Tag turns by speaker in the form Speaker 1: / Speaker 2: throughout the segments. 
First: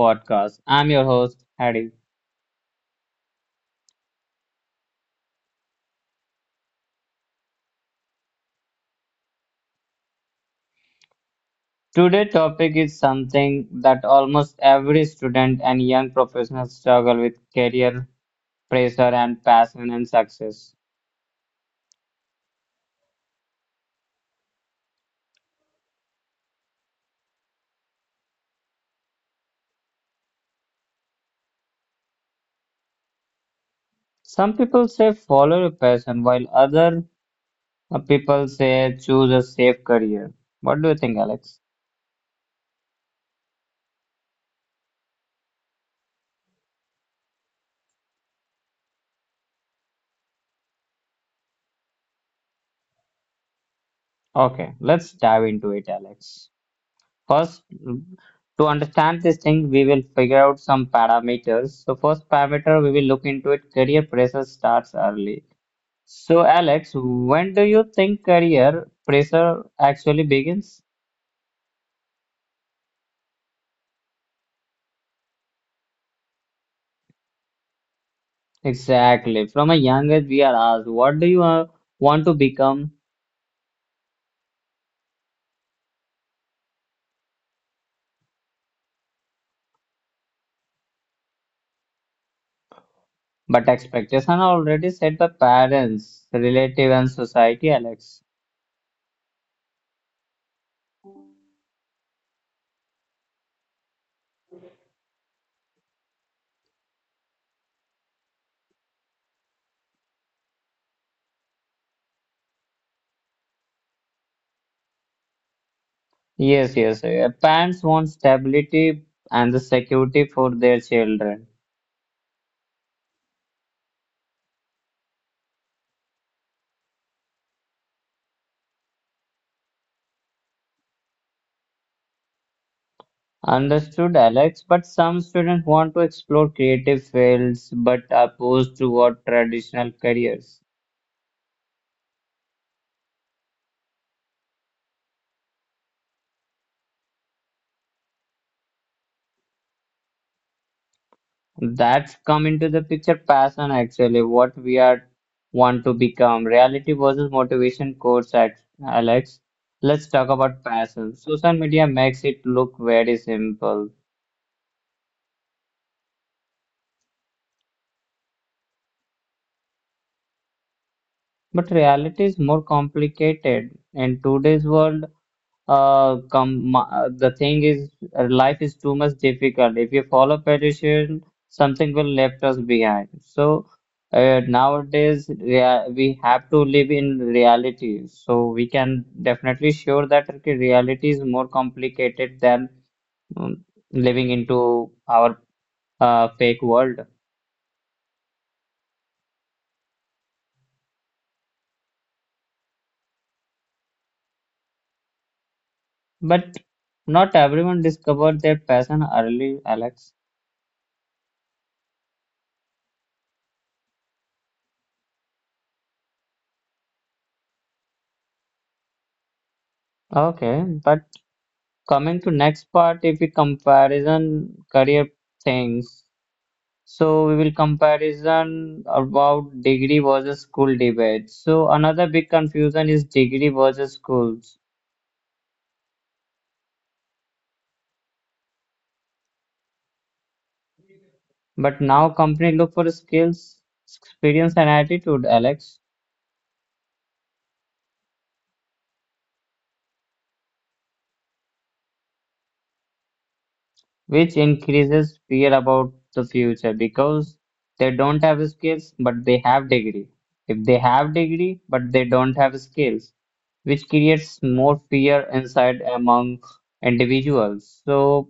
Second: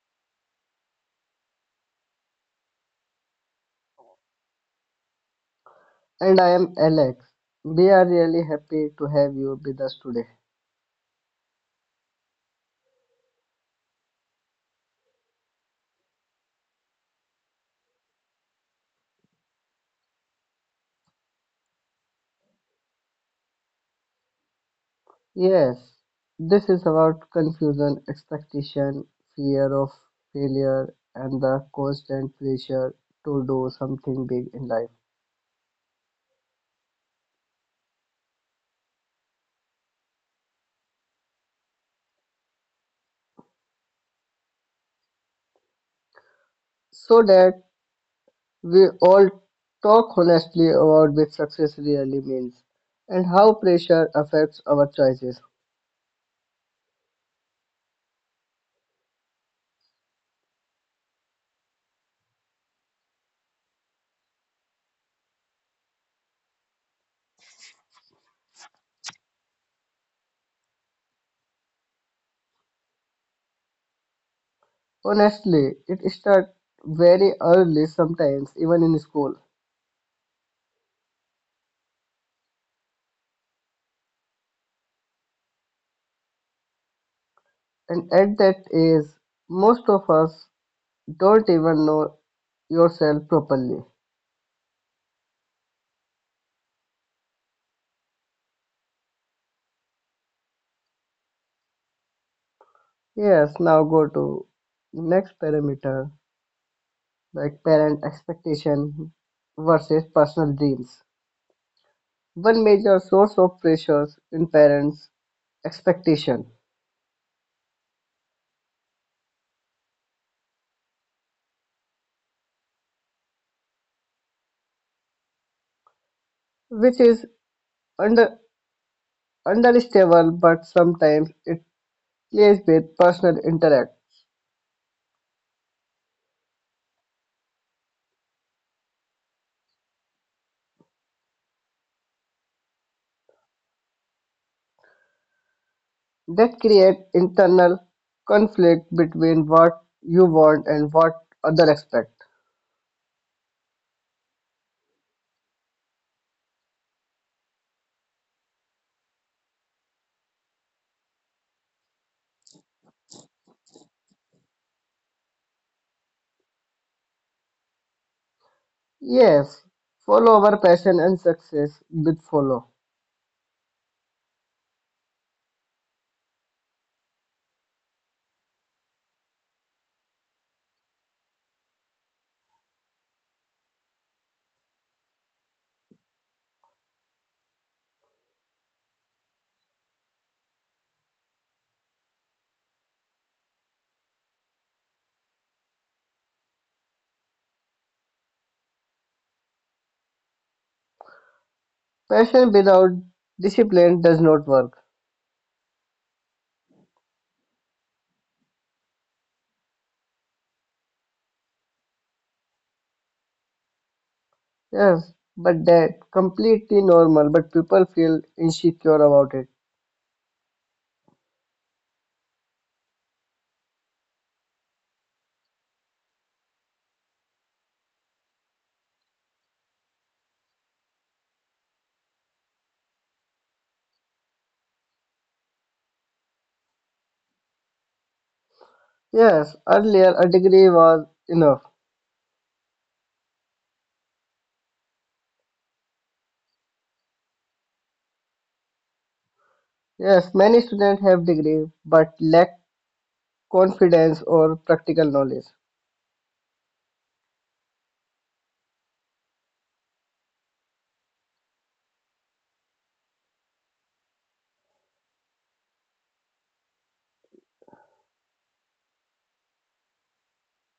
Speaker 1: podcast. I'm your host Hadi.
Speaker 2: And I am Alex. We are really happy to have you with us today.
Speaker 1: Today's topic is something that almost every student and young professional struggle with career pressure and passion and success.
Speaker 2: Yes, this is about confusion, expectation, fear of failure, and the constant pressure to do something big in life.
Speaker 1: Some people say follow your passion while other people say choose a safe career. What do you think, Alex?
Speaker 2: So that we all talk honestly about what success really means and how pressure affects our choices.
Speaker 1: Okay, let's dive into it, Alex. First, to understand this thing, we will figure out some parameters. So first parameter we will look into it, career pressure starts early. So Alex, when do you think career pressure actually begins?
Speaker 2: Honestly, it starts very early sometimes, even in school.
Speaker 1: Exactly. From a young age, we are asked, what do you want to become?
Speaker 2: And at that age, most of us don't even know yourself properly.
Speaker 1: But expectations are already set by parents, relative, and society, Alex.
Speaker 2: Yes, now go to next parameter like parent expectation versus personal dreams. One major source of pressures in parents' expectation,
Speaker 1: Yes, yes. Parents want stability and the security for their children.
Speaker 2: which is under understandable, but sometimes it plays with personal interact
Speaker 1: Understood, Alex, but some students want to explore creative fields but are opposed to what traditional careers.
Speaker 2: that create internal conflict between what you want and what other expect.
Speaker 1: That's come into the picture passion actually, what we are want to become. Reality versus motivation course at Alex. Let's talk about passion. Social media makes it look very simple,
Speaker 2: Yes, follow our passion and success with follow.
Speaker 1: but reality is more complicated. In today's world, the thing is, life is too much difficult. If you follow pedestrian, something will left us behind. So nowadays, we have to live in reality. So we can definitely sure that okay, reality is more complicated than um, living into our fake world.
Speaker 2: Passion without discipline does not work.
Speaker 1: But not everyone discovered their passion early, Alex.
Speaker 2: Yes, but that completely normal, but people feel insecure about it.
Speaker 1: Okay, but coming to next part if we comparison career things so we will comparison about degree versus school debate so another big confusion is degree versus schools
Speaker 2: Yes, earlier a degree was enough.
Speaker 1: but now company look for skills experience and attitude alex
Speaker 2: Yes, many students have degree but lack confidence or practical knowledge.
Speaker 1: which increases fear about the future because they don't have skills but they have degree if they have degree but they don't have skills which creates more fear inside among individuals. So,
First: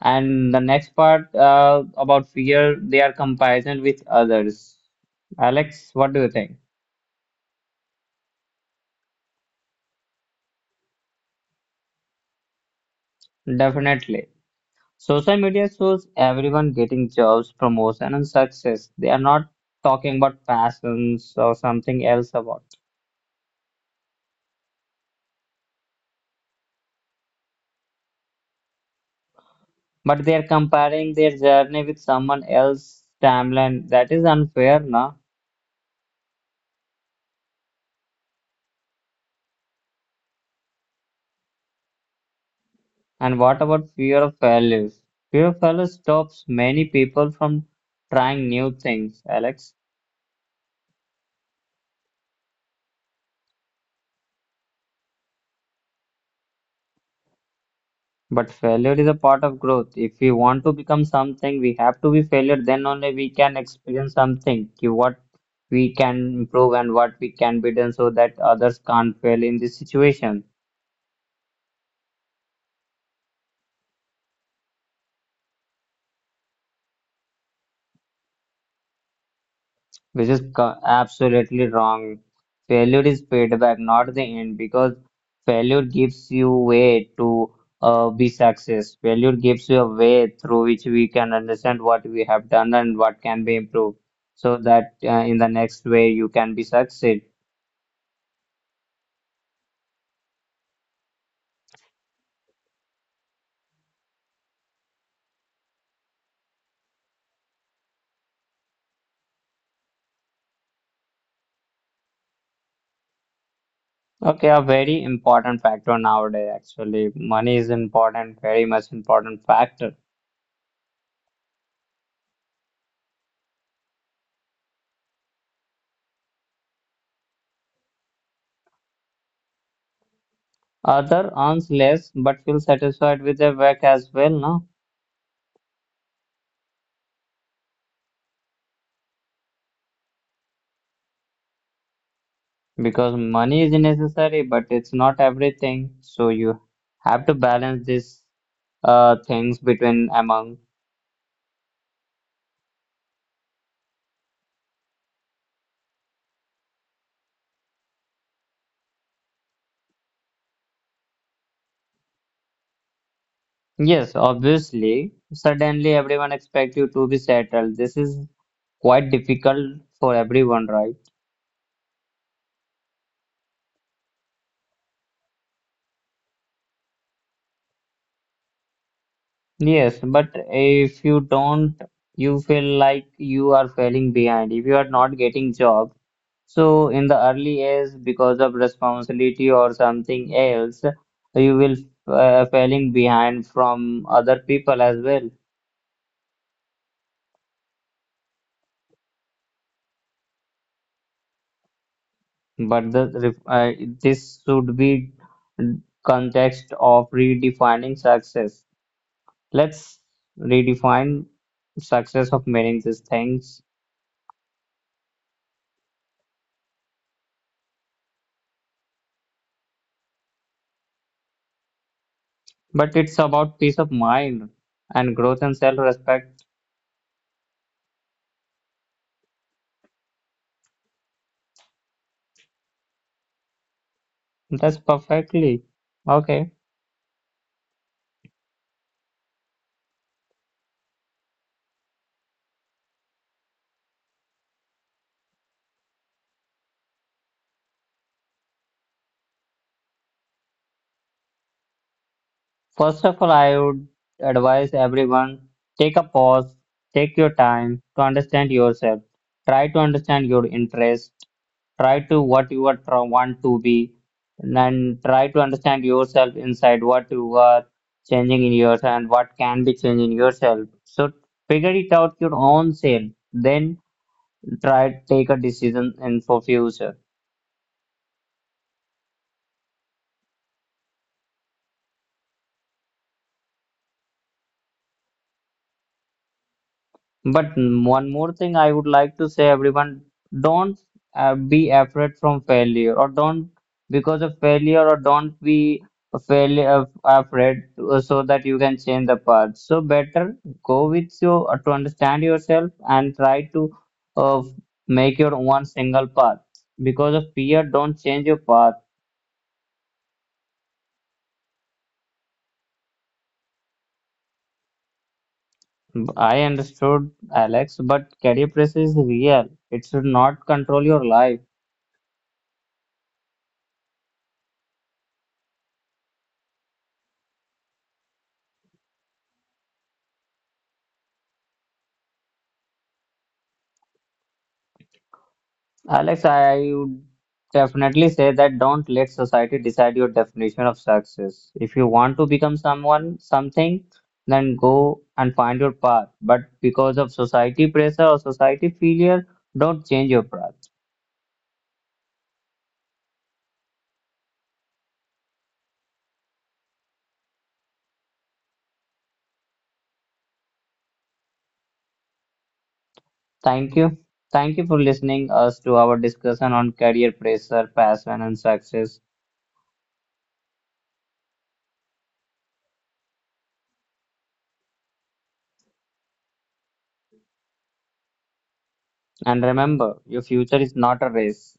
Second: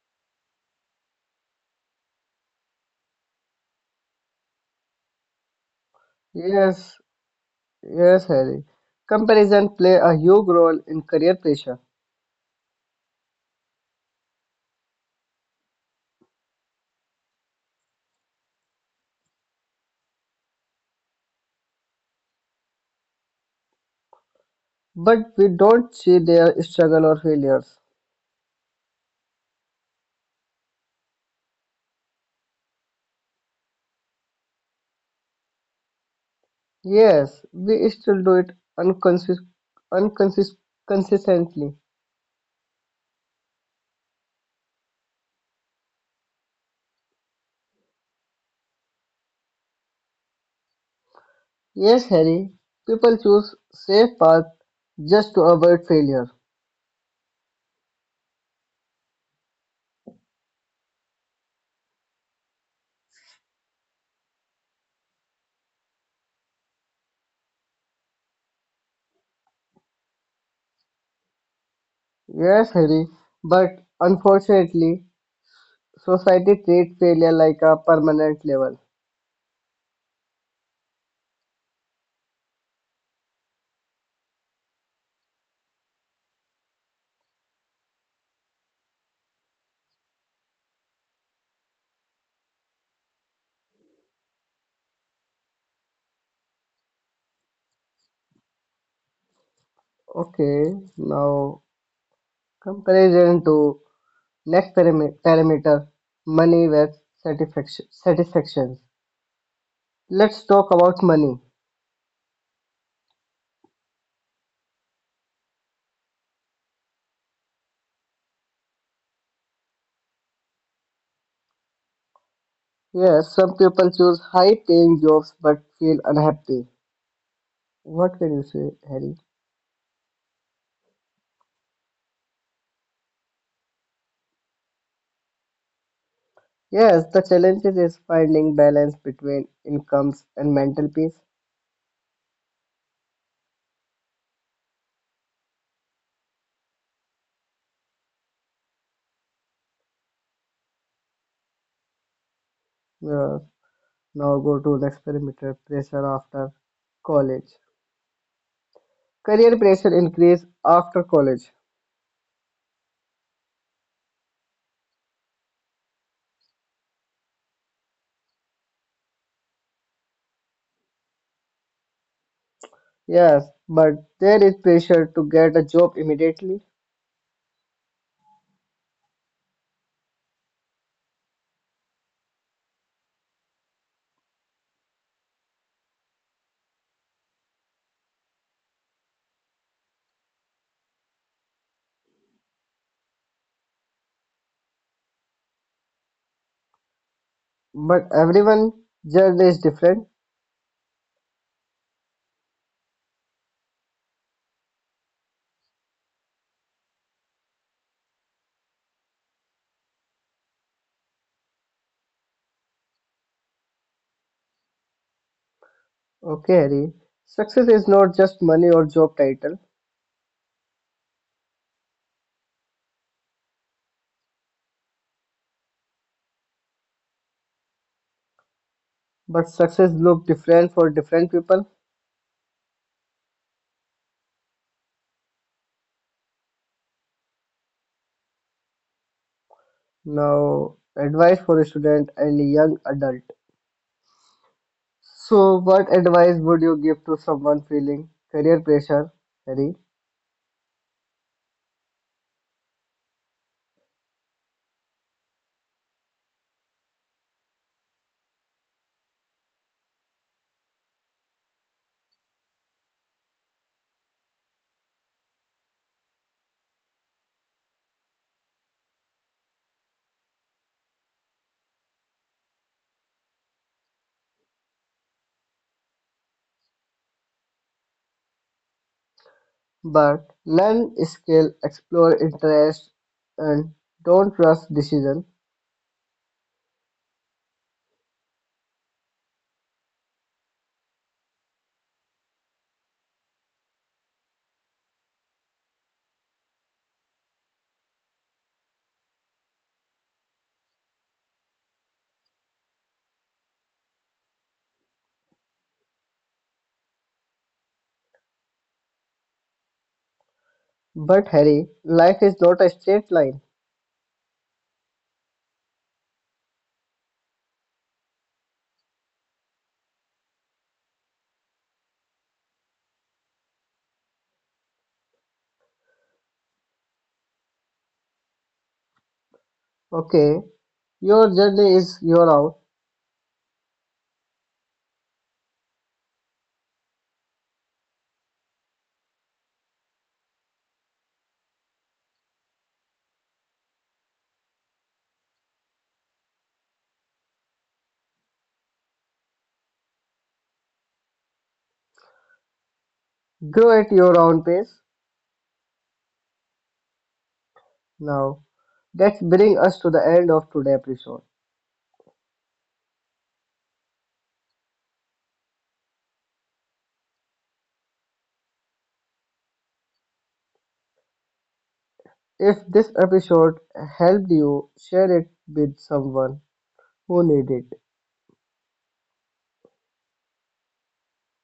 Speaker 1: and the next part about fear, they are comparison with others. Alex, what do you think?
Speaker 2: Yes, yes, Harry. Comparison play a huge role in career pressure,
Speaker 1: Definitely. Social media shows everyone getting jobs, promotion, and success. They are not talking about passions or something else about,
Speaker 2: but we don't see their struggle or failures.
Speaker 1: but they are comparing their journey with someone else's timeline. That is unfair, na?
Speaker 2: Yes, we still do it unconscious, unconscious, consistently.
Speaker 1: And what about fear of failure? Fear of failure stops many people from trying new things, Alex.
Speaker 2: Yes, Harry, people choose safe path just to avoid failure.
Speaker 1: But failure is a part of growth. If we want to become something, we have to be failure. Then only we can experience something, ki what we can improve and what we can be done so that others can't fail in this situation.
Speaker 2: Yes, Harry, but unfortunately, society treats failure like a permanent level.
Speaker 1: Which is co- absolutely wrong. Failure is feedback, not the end, because failure gives you way to be success. Failure gives you a way through which we can understand what we have done and what can be improved, so that in the next way you can be succeed.
Speaker 2: Okay, now comparison to next parameter, money with satisfaction. Satisfactions. Let's talk about money.
Speaker 1: Okay, a very important factor nowadays, actually. Money is important, very much important factor.
Speaker 2: Yes, some people choose high paying jobs but feel unhappy. What can you say, Harry?
Speaker 1: Other earns less but feel satisfied with their work as well, no?
Speaker 2: Yes, the challenge is finding balance between incomes and mental peace.
Speaker 1: Because money is necessary but it's not everything, so you have to balance these things between among
Speaker 2: Uh, Now go to the experimental pressure after college. Career pressure increase after college.
Speaker 1: yes obviously suddenly everyone expect you to be settled. This is quite difficult for everyone, right?
Speaker 2: Yes, but there is pressure to get a job immediately.
Speaker 1: Yes, but if you don't, you feel like you are falling behind if you are not getting job. So in the early age, because of responsibility or something else, you will falling behind from other people as well.
Speaker 2: But everyone journey is different.
Speaker 1: But the ref- uh, this should be context of redefining success. Let's redefine success of meaning these things.
Speaker 2: Okay, Harry. Success is not just money or job title,
Speaker 1: But it's about peace of mind and growth and self-respect.
Speaker 2: but success look different for different people.
Speaker 1: That's perfectly okay.
Speaker 2: Now, advice for a student and young adult. So, what advice would you give to someone feeling career pressure, Harry?
Speaker 1: First of all, I would advise everyone take a pause, take your time to understand yourself. Try to understand your interests, try to what you are tr- want to be, and try to understand yourself inside what you are changing in yourself and what can be changed in yourself. So figure it out your own self, then try to take a decision in for future.
Speaker 2: But learn, skill, explore interest, and don't rush decision.
Speaker 1: But one more thing I would like to say, everyone, don't be afraid from failure, or don't because of failure, or don't be a failure afraid so that you can change the path. So better go with you to understand yourself and try to uh, make your one single path. Because of fear, don't change your path.
Speaker 2: But Harry, life is not a straight line.
Speaker 1: I understood, Alex, but career pressure is real. It should not control your life.
Speaker 2: Okay, your journey is your own.
Speaker 1: Alex, I would definitely say that don't let society decide your definition of success. If you want to become someone, something, then go and find your path. But because of society pressure or society failure, don't change your path.
Speaker 2: Grow at your own pace. Now, that brings us to the end of today's episode.
Speaker 1: Thank you. Thank you for listening us to our discussion on career pressure, passion, and success.
Speaker 2: If this episode helped you, share it with someone who need it.
Speaker 1: And remember, your future is not a race.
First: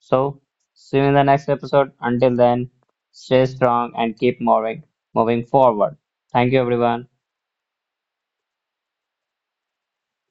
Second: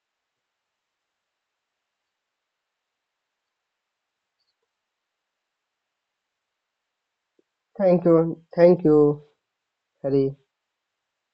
Speaker 1: So, see you in the next episode. Until then, stay strong and keep moving forward. Thank you, everyone.
Speaker 2: Thank you, Harry.